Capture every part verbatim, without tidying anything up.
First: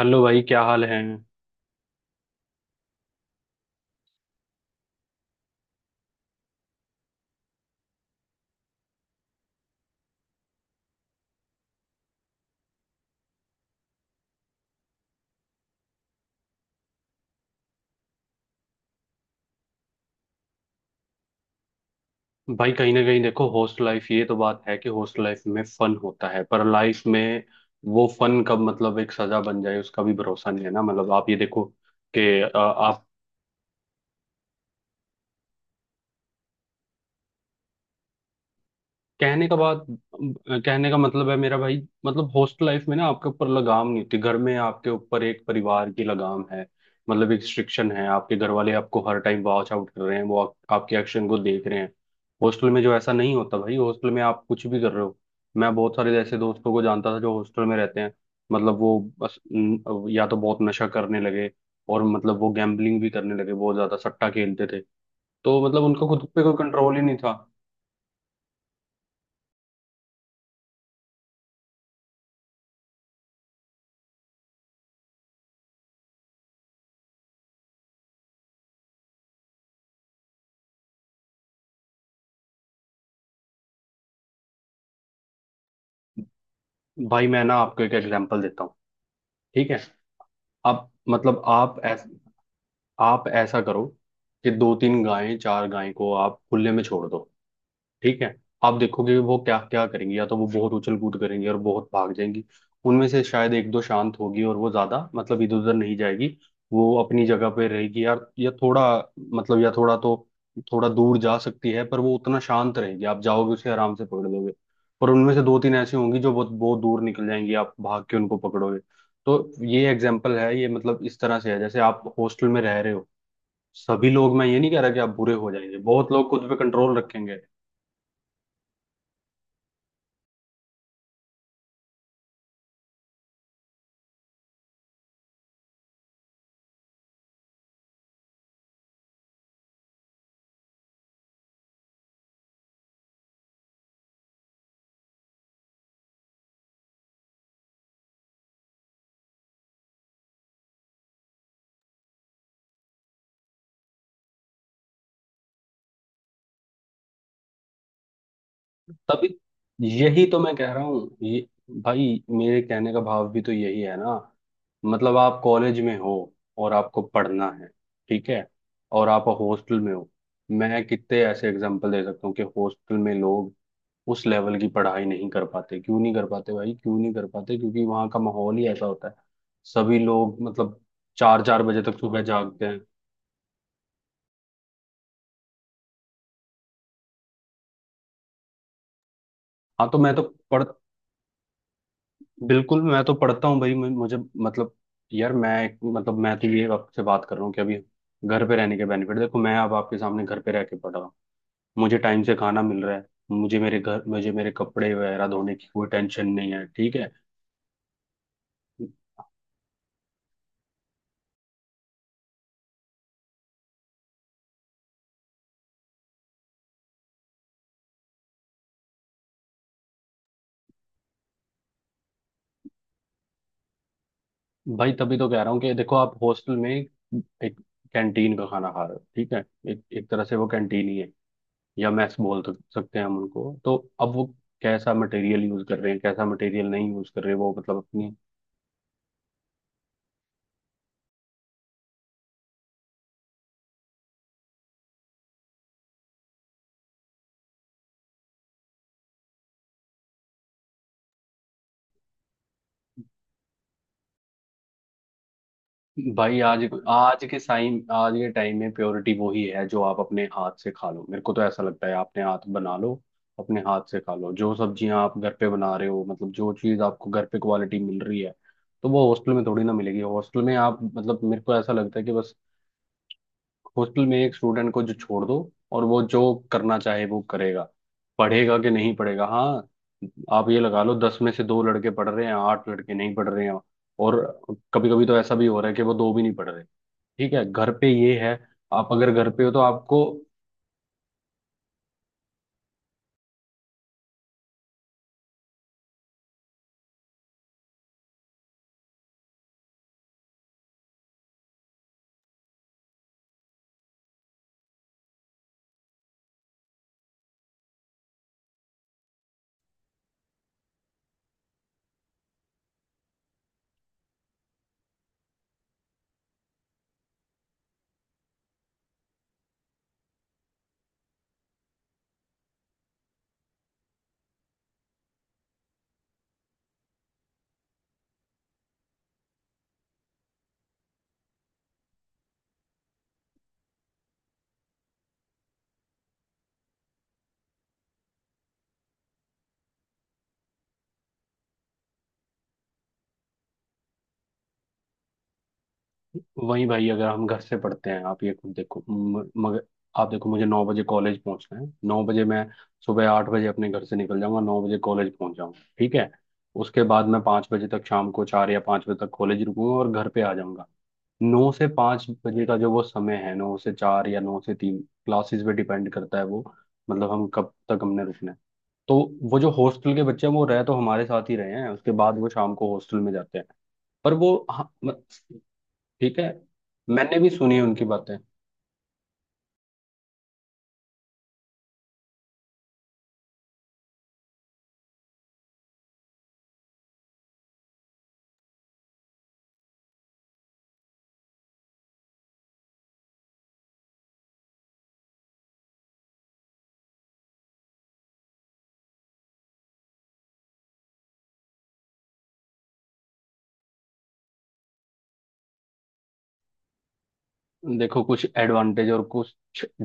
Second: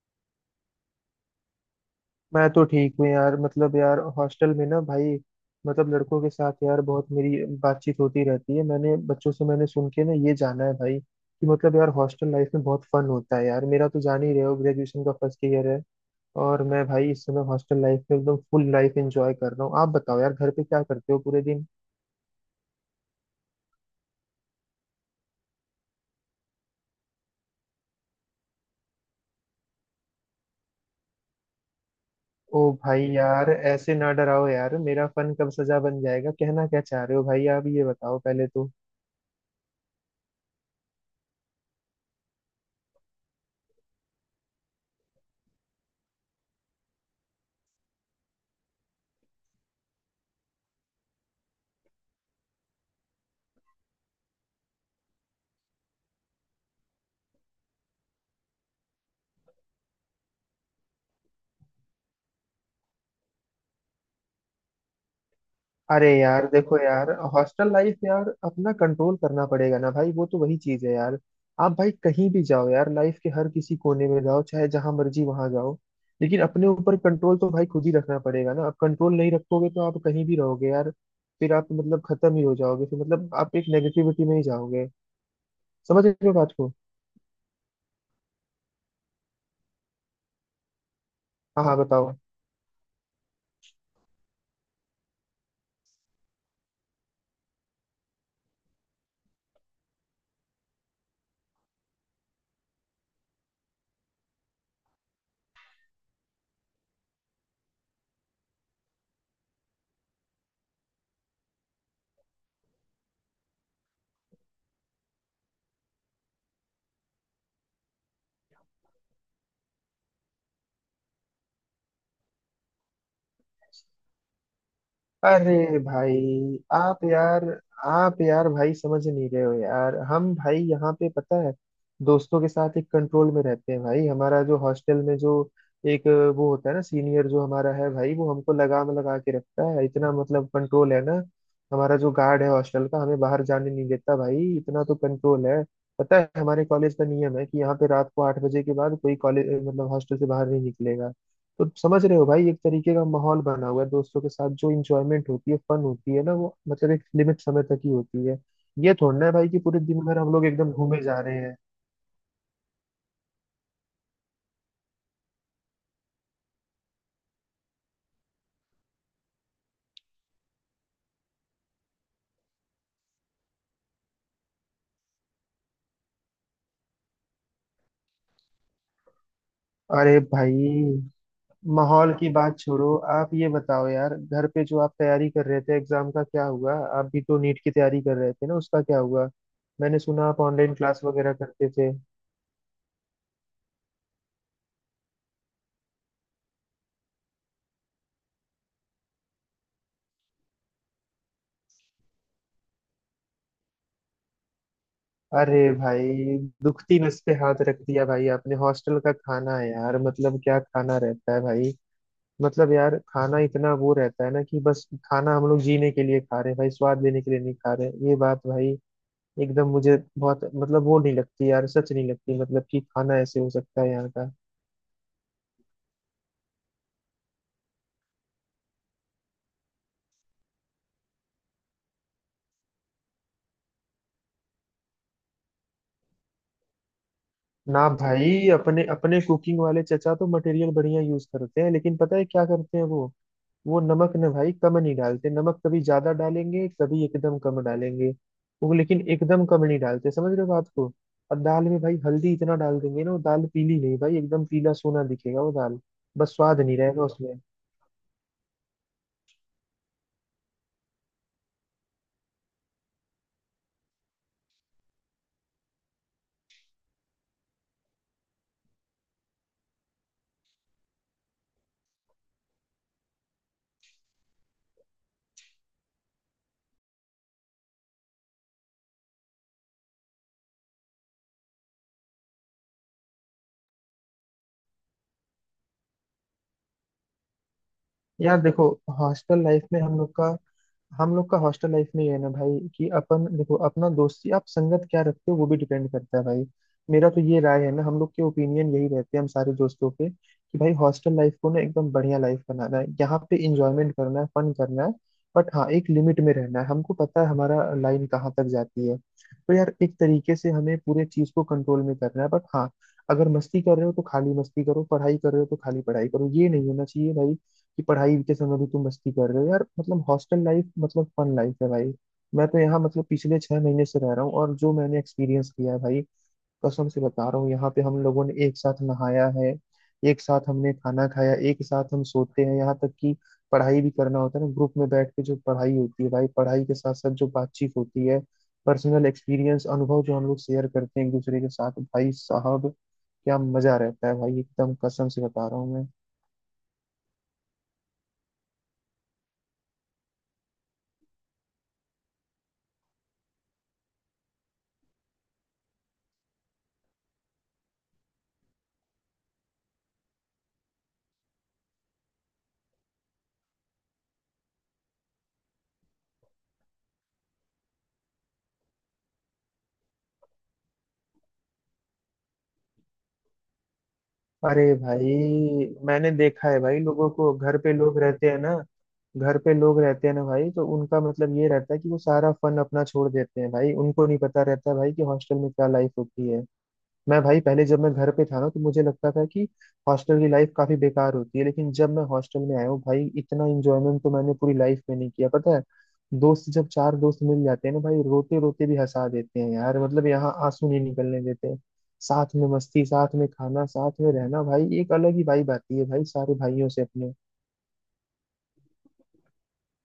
Hello भाई, क्या हाल है। मैं तो ठीक हूँ यार। मतलब यार हॉस्टल में ना भाई, मतलब लड़कों के साथ यार बहुत मेरी बातचीत होती रहती है। मैंने बच्चों से मैंने सुन के ना ये जाना है भाई कि मतलब यार हॉस्टल लाइफ में बहुत फन होता है यार। मेरा तो जान ही रहे हो, ग्रेजुएशन का फर्स्ट ईयर है। और मैं भाई इस समय हॉस्टल लाइफ में एकदम फुल लाइफ एंजॉय कर रहा हूँ। आप बताओ यार घर पे क्या करते हो पूरे दिन? भाई कहीं ना कहीं देखो हॉस्टल लाइफ, ये तो बात है कि हॉस्टल लाइफ में फन होता है, पर लाइफ में वो फन कब मतलब एक सजा बन जाए उसका भी भरोसा नहीं है ना। मतलब आप ये देखो कि अ, ओ भाई आप यार ऐसे ना डराओ यार, मेरा फन कब सजा बन जाएगा? कहना क्या चाह रहे हो भाई? आप ये बताओ पहले तो। कहने का बात, कहने का मतलब है मेरा भाई, मतलब हॉस्टल लाइफ में ना आपके ऊपर लगाम नहीं होती। घर में आपके ऊपर एक परिवार की लगाम है, मतलब एक रिस्ट्रिक्शन है। आपके घर वाले आपको हर टाइम वॉच आउट कर रहे हैं, वो आप, आपके एक्शन को देख रहे हैं। हॉस्टल में जो ऐसा नहीं होता भाई, हॉस्टल में आप कुछ भी कर रहे हो। मैं बहुत सारे ऐसे दोस्तों को जानता था जो हॉस्टल में रहते हैं, मतलब वो बस न- या तो बहुत नशा करने लगे, और मतलब वो गैम्बलिंग भी करने लगे, बहुत ज्यादा सट्टा खेलते थे। तो मतलब उनका अरे खुद पे यार कोई देखो कंट्रोल ही यार, नहीं था। हॉस्टल लाइफ यार अपना कंट्रोल करना पड़ेगा ना भाई, वो तो वही चीज है यार। आप भाई कहीं भी जाओ यार, लाइफ के हर किसी कोने में जाओ, चाहे जहां मर्जी वहां जाओ, लेकिन अपने ऊपर कंट्रोल तो भाई खुद ही रखना पड़ेगा ना। आप कंट्रोल नहीं रखोगे तो आप कहीं भी रहोगे यार, फिर आप मतलब खत्म ही हो जाओगे, फिर मतलब आप एक नेगेटिविटी में ही जाओगे। समझ रहे हो बात को? भाई मैं ना आपको एक एग्जांपल देता हूँ। ठीक है। आप मतलब हाँ हाँ आप ऐस, बताओ। आप ऐसा करो कि दो तीन गायें, चार गायें को आप खुले में छोड़ दो। ठीक है। आप देखोगे कि वो क्या क्या करेंगी। या तो वो बहुत उछल कूद करेंगी और बहुत भाग जाएंगी। उनमें से शायद एक दो शांत होगी, और वो ज्यादा मतलब इधर उधर नहीं जाएगी। वो अपनी जगह पे रहेगी यार, या थोड़ा मतलब या थोड़ा तो थोड़ा दूर जा सकती है, पर वो उतना शांत रहेगी, आप जाओगे उसे आराम से पकड़ लोगे। पर उनमें से दो तीन ऐसी होंगी जो बहुत बहुत दूर निकल जाएंगी, आप भाग के उनको पकड़ोगे। तो ये एग्जाम्पल है, ये मतलब इस तरह से है जैसे आप हॉस्टल में रह रहे हो। सभी लोग, मैं ये नहीं कह रहा कि आप बुरे हो जाएंगे, अरे बहुत लोग खुद पे भाई कंट्रोल आप रखेंगे। यार, आप यार भाई समझ नहीं रहे हो यार। हम भाई यहाँ पे पता है दोस्तों के साथ एक कंट्रोल में रहते हैं भाई। हमारा जो हॉस्टल में जो एक वो होता है ना सीनियर जो हमारा है भाई, वो हमको लगाम लगा के रखता है, इतना मतलब कंट्रोल है ना। हमारा जो गार्ड है हॉस्टल का, हमें बाहर जाने नहीं देता भाई, इतना तो कंट्रोल है। पता है हमारे कॉलेज का नियम है कि यहाँ पे रात को आठ बजे के बाद कोई कॉलेज मतलब हॉस्टल से बाहर नहीं निकलेगा। तो समझ रहे हो भाई, एक तरीके का माहौल बना हुआ है। दोस्तों के साथ जो इंजॉयमेंट होती है फन होती है ना, वो मतलब एक लिमिट समय तक ही होती है। ये थोड़ी ना तभी, है भाई कि पूरे दिन भर यही हम तो लोग मैं कह एकदम रहा घूमे हूँ जा रहे ये। हैं। भाई मेरे कहने का भाव भी तो यही है ना। मतलब आप कॉलेज में हो और आपको पढ़ना है। ठीक है। और आप हॉस्टल में हो। मैं कितने ऐसे एग्जांपल दे सकता हूँ कि हॉस्टल में लोग उस लेवल की पढ़ाई नहीं कर पाते। क्यों नहीं कर पाते भाई, क्यों नहीं कर पाते? क्योंकि वहाँ का माहौल ही ऐसा होता है, सभी अरे लोग मतलब भाई चार चार बजे तक माहौल सुबह की बात जागते हैं। छोड़ो, आप ये बताओ यार घर पे जो आप तैयारी कर रहे थे एग्जाम का क्या हुआ? आप भी तो नीट की तैयारी कर रहे थे ना, उसका क्या हुआ? हाँ तो मैंने मैं तो सुना आप पढ़ ऑनलाइन क्लास वगैरह करते थे। बिल्कुल मैं तो पढ़ता हूँ भाई, मैं- मुझे मतलब, यार मैं मतलब मैं तो ये आपसे बात कर रहा हूँ कि अभी घर पे रहने के बेनिफिट देखो। मैं अब आपके सामने घर पे रह के पढ़ रहा हूँ। मुझे टाइम से खाना मिल रहा है। मुझे मेरे घर, मुझे मेरे कपड़े वगैरह धोने अरे की कोई टेंशन भाई नहीं है। ठीक दुखती है। नस पे हाथ रख दिया भाई आपने। हॉस्टल का खाना है यार, मतलब क्या खाना रहता है भाई। मतलब यार खाना इतना वो रहता है ना कि बस खाना हम लोग जीने के लिए खा रहे हैं भाई, स्वाद लेने के लिए नहीं खा रहे हैं। ये बात भाई एकदम मुझे बहुत मतलब वो नहीं लगती यार, सच नहीं लगती मतलब कि खाना ऐसे हो सकता है यहाँ का। भाई तभी तो कह रहा हूँ कि देखो आप हॉस्टल में एक कैंटीन का खाना खा रहे हो। ठीक है। एक एक तरह से वो कैंटीन ही है, या मैस बोल सक- सकते हैं हम उनको तो। अब वो कैसा मटेरियल यूज कर रहे हैं, कैसा मटेरियल नहीं यूज कर रहे, वो मतलब ना अपनी। भाई अपने अपने कुकिंग वाले चचा तो मटेरियल बढ़िया यूज करते हैं, लेकिन पता है क्या करते हैं वो वो नमक ना भाई कम नहीं डालते, नमक कभी ज्यादा डालेंगे कभी एकदम कम डालेंगे, वो लेकिन एकदम कम नहीं डालते। समझ रहे हो बात को? और दाल में भाई हल्दी इतना डाल देंगे ना, वो दाल पीली नहीं भाई एकदम पीला सोना दिखेगा वो दाल, बस भाई स्वाद आज नहीं रहेगा आज के उसमें। साइम आज के टाइम में प्योरिटी वो ही है जो आप अपने हाथ से खा लो। मेरे को तो ऐसा लगता है आपने हाथ बना लो, अपने हाथ से खा लो। जो सब्जियां आप घर पे बना रहे हो, मतलब जो चीज आपको घर पे क्वालिटी मिल रही है, तो वो हॉस्टल में थोड़ी ना मिलेगी। हॉस्टल में आप मतलब, मेरे को ऐसा लगता है कि बस हॉस्टल में एक स्टूडेंट को जो छोड़ दो, और वो जो करना चाहे वो करेगा। पढ़ेगा कि नहीं पढ़ेगा। हाँ, आप ये लगा लो दस में से दो लड़के पढ़ रहे हैं, आठ लड़के नहीं पढ़ रहे हैं। और कभी कभी तो ऐसा भी हो रहा है कि वो दो भी नहीं पढ़ रहे। ठीक है, घर पे ये है, यार देखो आप अगर घर हॉस्टल पे हो तो लाइफ में हम आपको, लोग का हम लोग का हॉस्टल लाइफ में ये है ना भाई कि अपन देखो अपना दोस्ती आप संगत क्या रखते हो वो भी डिपेंड करता है भाई। मेरा तो ये राय है ना, हम लोग के ओपिनियन यही रहते हैं हम सारे दोस्तों के कि भाई हॉस्टल लाइफ को ना एकदम बढ़िया लाइफ बनाना है, यहाँ पे इंजॉयमेंट करना है फन करना है, बट हाँ एक लिमिट में रहना है। हमको पता है हमारा लाइन कहाँ तक जाती है। तो यार एक तरीके से हमें पूरे चीज को कंट्रोल में करना है, बट हाँ अगर मस्ती कर रहे हो तो खाली मस्ती करो, पढ़ाई कर रहे हो तो खाली पढ़ाई करो। ये नहीं होना चाहिए भाई कि पढ़ाई के समय भी तुम मस्ती कर रहे हो यार, मतलब हॉस्टल लाइफ मतलब फन लाइफ है भाई। मैं तो यहाँ मतलब पिछले छह महीने से रह रहा हूँ और जो मैंने एक्सपीरियंस किया है भाई, कसम से बता रहा हूँ, यहाँ पे हम लोगों ने एक साथ नहाया है, एक साथ हमने खाना खाया, एक साथ हम सोते हैं, यहाँ तक कि पढ़ाई भी करना होता है ना ग्रुप में बैठ के, जो पढ़ाई होती है भाई, पढ़ाई के साथ साथ जो बातचीत होती है, पर्सनल एक्सपीरियंस अनुभव जो हम लोग शेयर करते हैं एक दूसरे के साथ भाई साहब, क्या मजा रहता है भाई, एकदम कसम से बता रहा हूँ मैं। वही भाई अगर हम घर से पढ़ते हैं। आप ये खुद देखो, म- मगर आप देखो, मुझे नौ बजे कॉलेज पहुंचना है। नौ बजे मैं, सुबह आठ बजे अपने घर से निकल जाऊंगा, नौ बजे कॉलेज पहुंच जाऊंगा। ठीक है। उसके बाद मैं पाँच बजे तक, शाम को चार या पाँच बजे तक कॉलेज रुकूंगा और घर पे आ जाऊंगा। नौ से पाँच बजे का जो वो समय है, नौ से चार या नौ से तीन, क्लासेस पे डिपेंड करता है वो, मतलब हम कब तक हमने रुकना है। तो वो जो हॉस्टल के बच्चे हैं, वो रह तो हमारे साथ ही रहे हैं, उसके बाद वो शाम को हॉस्टल में जाते हैं। पर वो अरे हाँ, म- भाई मैंने ठीक है, देखा है भाई लोगों मैंने भी को, सुनी घर है पे उनकी लोग बातें। रहते हैं ना घर पे लोग रहते हैं ना भाई, तो उनका मतलब ये रहता है कि वो सारा फन अपना छोड़ देते हैं भाई। उनको नहीं पता रहता भाई कि हॉस्टल में क्या लाइफ होती है। मैं भाई पहले जब मैं घर पे था ना तो मुझे लगता था कि हॉस्टल की लाइफ काफी बेकार होती है, लेकिन जब मैं हॉस्टल में आया हूँ भाई, इतना एंजॉयमेंट तो मैंने पूरी लाइफ में नहीं किया। पता है, दोस्त जब चार दोस्त मिल जाते हैं ना भाई, रोते रोते भी हंसा देते हैं यार, मतलब यहाँ आंसू नहीं निकलने देते। साथ में मस्ती, साथ में खाना, साथ में रहना भाई, एक अलग ही वाइब आती है भाई सारे भाइयों से अपने। देखो कुछ एडवांटेज और कुछ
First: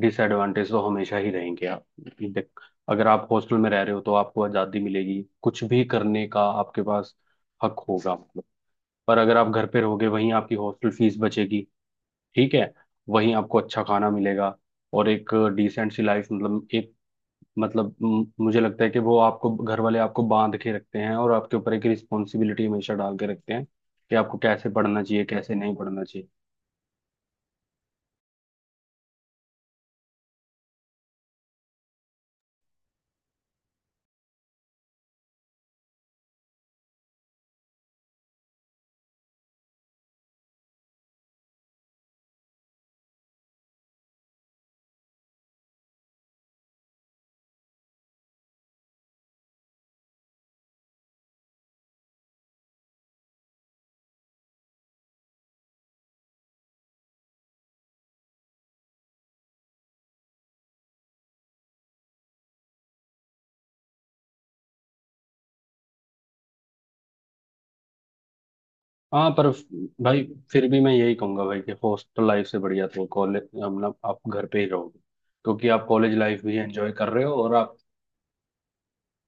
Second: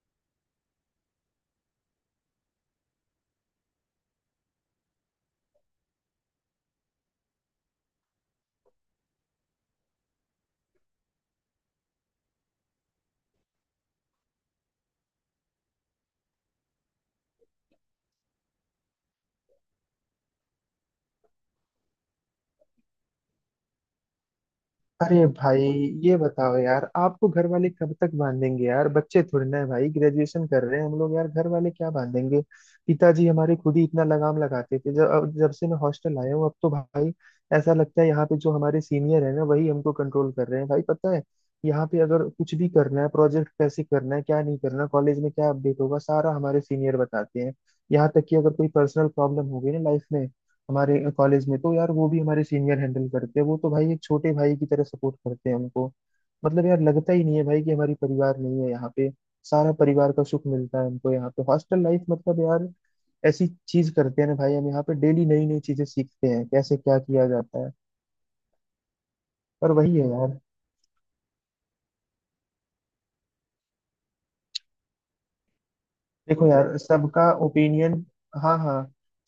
डिसएडवांटेज तो हमेशा ही रहेंगे। आप देख अगर आप हॉस्टल में रह रहे हो तो आपको आज़ादी मिलेगी, कुछ भी करने का आपके पास हक होगा, मतलब। पर अगर आप घर पे रहोगे, वहीं आपकी हॉस्टल फीस बचेगी। ठीक है। वहीं आपको अच्छा खाना मिलेगा, और एक डिसेंट सी लाइफ, मतलब एक मतलब, म- मुझे लगता है कि वो, आपको घर वाले आपको बांध के रखते हैं, और आपके ऊपर एक रिस्पॉन्सिबिलिटी हमेशा डाल के रखते हैं कि आपको कैसे पढ़ना अरे चाहिए, कैसे भाई नहीं पढ़ना ये चाहिए। बताओ यार आपको घर वाले कब तक बांधेंगे यार? बच्चे थोड़े ना है भाई, ग्रेजुएशन कर रहे हैं हम लोग यार, घर वाले क्या बांधेंगे। पिताजी हमारे खुद ही इतना लगाम लगाते थे, जब अब जब से मैं हॉस्टल आया हूँ अब तो भाई ऐसा लगता है यहाँ पे जो हमारे सीनियर है ना वही हमको कंट्रोल कर रहे हैं भाई। पता है यहाँ पे अगर कुछ भी करना है, प्रोजेक्ट कैसे करना है, क्या नहीं करना, कॉलेज में क्या अपडेट होगा, सारा हमारे सीनियर बताते हैं। यहाँ तक कि अगर कोई पर्सनल प्रॉब्लम हो गई ना लाइफ में, हमारे कॉलेज में तो यार वो भी हमारे सीनियर हैंडल करते हैं। वो तो भाई एक छोटे भाई की तरह सपोर्ट करते हैं हमको। मतलब यार लगता ही नहीं है भाई कि हमारी परिवार नहीं है यहाँ पे, सारा परिवार का सुख मिलता है हमको यहाँ पे। हॉस्टल लाइफ मतलब यार ऐसी चीज करते हैं ना भाई हम यहाँ पे, डेली नई नई चीजें सीखते हैं कैसे क्या किया जाता है। हाँ पर पर वही है भाई, यार। फिर भी मैं यही कहूंगा भाई कि हॉस्टल लाइफ से बढ़िया तो कॉलेज, मतलब आप घर पे ही रहोगे क्योंकि आप कॉलेज लाइफ देखो भी यार एंजॉय कर रहे सबका हो और आप, ओपिनियन, हाँ हाँ,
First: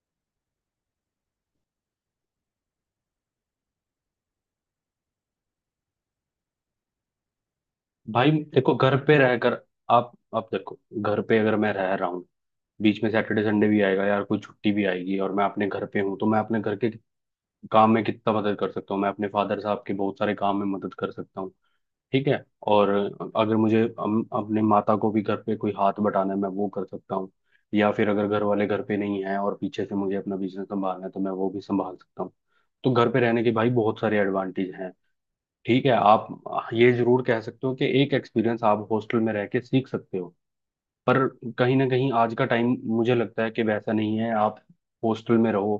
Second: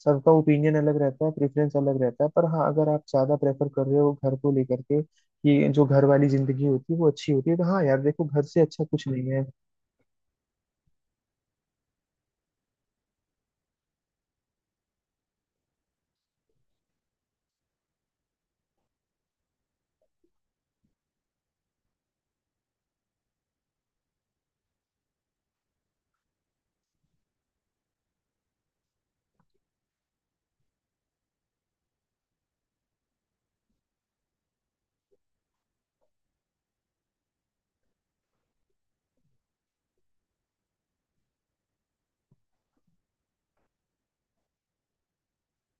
सबका ओपिनियन अलग रहता है, प्रेफरेंस अलग रहता है, पर हाँ अगर आप ज्यादा प्रेफर कर रहे हो घर को लेकर के कि जो घर वाली जिंदगी होती है वो अच्छी होती है, तो हाँ यार देखो भाई घर से देखो अच्छा घर कुछ पे नहीं है। रहकर, आप आप देखो, घर पे अगर मैं रह रहा हूँ, बीच में सैटरडे संडे भी आएगा यार, कोई छुट्टी भी आएगी और मैं अपने घर पे हूँ, तो मैं अपने घर के काम में कितना मदद कर सकता हूँ। मैं अपने फादर साहब के बहुत सारे काम में मदद कर सकता हूँ। ठीक है। और अगर मुझे अम- अपने माता को भी घर पे कोई हाथ बटाना है, मैं वो कर सकता हूँ। या फिर अगर घर वाले घर पे नहीं है और पीछे से मुझे अपना बिजनेस संभालना है, तो मैं वो भी संभाल सकता हूँ। तो घर पे रहने के भाई बहुत सारे एडवांटेज हैं। ठीक है। आप ये जरूर कह सकते हो कि एक एक्सपीरियंस आप हॉस्टल में रह के सीख सकते हो। पर कहीं ना कहीं आज का टाइम, मुझे लगता है कि वैसा नहीं है। आप हॉस्टल में रहो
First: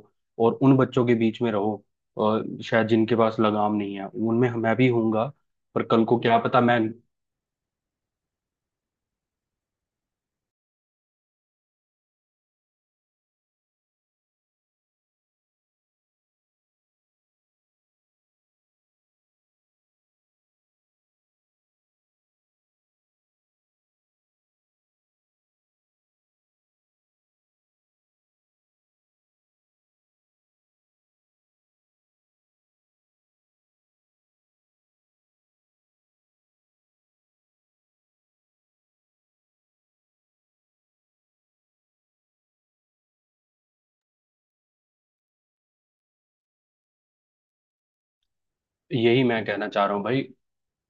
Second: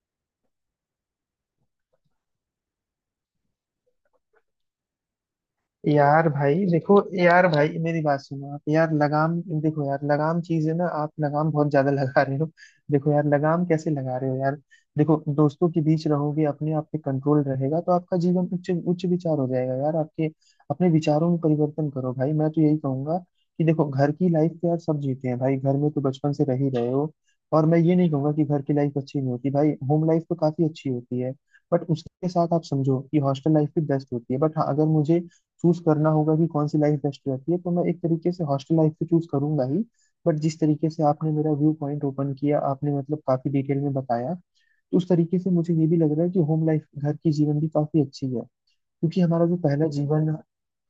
और उन बच्चों के बीच में रहो, और शायद जिनके पास लगाम नहीं है उनमें मैं भी हूँगा। पर कल को यार क्या पता भाई मैं, देखो यार भाई, मेरी बात सुनो आप यार। लगाम देखो यार, लगाम चीज है ना, आप लगाम बहुत ज्यादा लगा रहे हो। देखो यार लगाम कैसे लगा रहे हो यार। देखो दोस्तों के बीच रहोगे, अपने आप पे कंट्रोल रहेगा तो आपका जीवन उच्च उच्च विचार हो जाएगा यार आपके, अपने विचारों में परिवर्तन करो भाई। मैं तो यही कहूंगा कि देखो घर की लाइफ तो यार सब जीते हैं भाई, घर में तो बचपन से रह ही रहे हो। और मैं ये नहीं कहूंगा कि घर की लाइफ अच्छी नहीं होती भाई, होम लाइफ तो काफी अच्छी होती है, बट उसके साथ आप समझो कि हॉस्टल लाइफ भी बेस्ट होती है। बट हाँ अगर मुझे चूज करना होगा कि कौन सी लाइफ बेस्ट रहती है तो मैं एक तरीके से हॉस्टल लाइफ तो चूज करूंगा ही। बट जिस तरीके से आपने मेरा व्यू पॉइंट ओपन किया, आपने मतलब काफी डिटेल में बताया, तो उस तरीके से मुझे ये भी लग रहा है कि होम लाइफ घर की जीवन भी काफी अच्छी है, क्योंकि यही मैं हमारा जो कहना चाह पहला रहा हूँ भाई। जीवन।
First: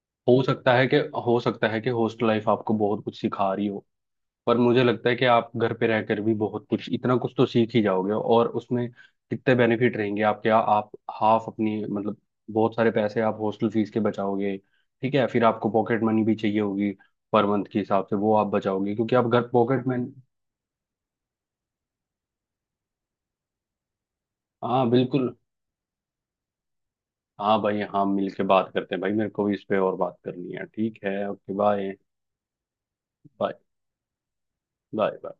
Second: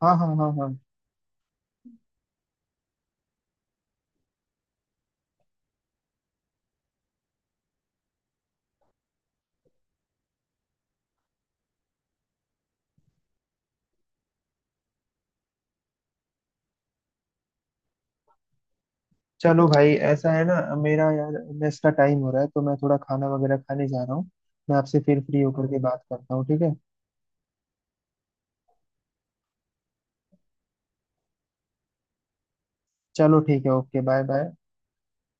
हाँ हाँ हो हाँ सकता हाँ। है कि हो सकता है कि हॉस्टल लाइफ आपको बहुत कुछ सिखा रही हो, पर मुझे लगता है कि आप घर पे रहकर भी बहुत कुछ, इतना कुछ तो सीख ही जाओगे, और उसमें कितने बेनिफिट रहेंगे आपके। आ, आप हाफ अपनी मतलब, बहुत सारे पैसे आप हॉस्टल फीस के बचाओगे। ठीक है। फिर आपको पॉकेट मनी भी चाहिए होगी, पर मंथ के हिसाब से वो आप बचाओगे, क्योंकि आप घर चलो पॉकेट भाई मनी, ऐसा है ना, मेरा यार मेस का टाइम हो रहा है तो मैं थोड़ा खाना वगैरह खाने जा रहा हूँ। मैं हाँ आपसे फिर बिल्कुल। फ्री होकर के बात करता हूँ, ठीक है। हाँ भाई, हाँ मिल के बात करते हैं भाई, मेरे को भी इस पे और बात करनी है। ठीक है, ओके बाय। चलो बाय। ठीक है, ओके बाय बाय। बाय।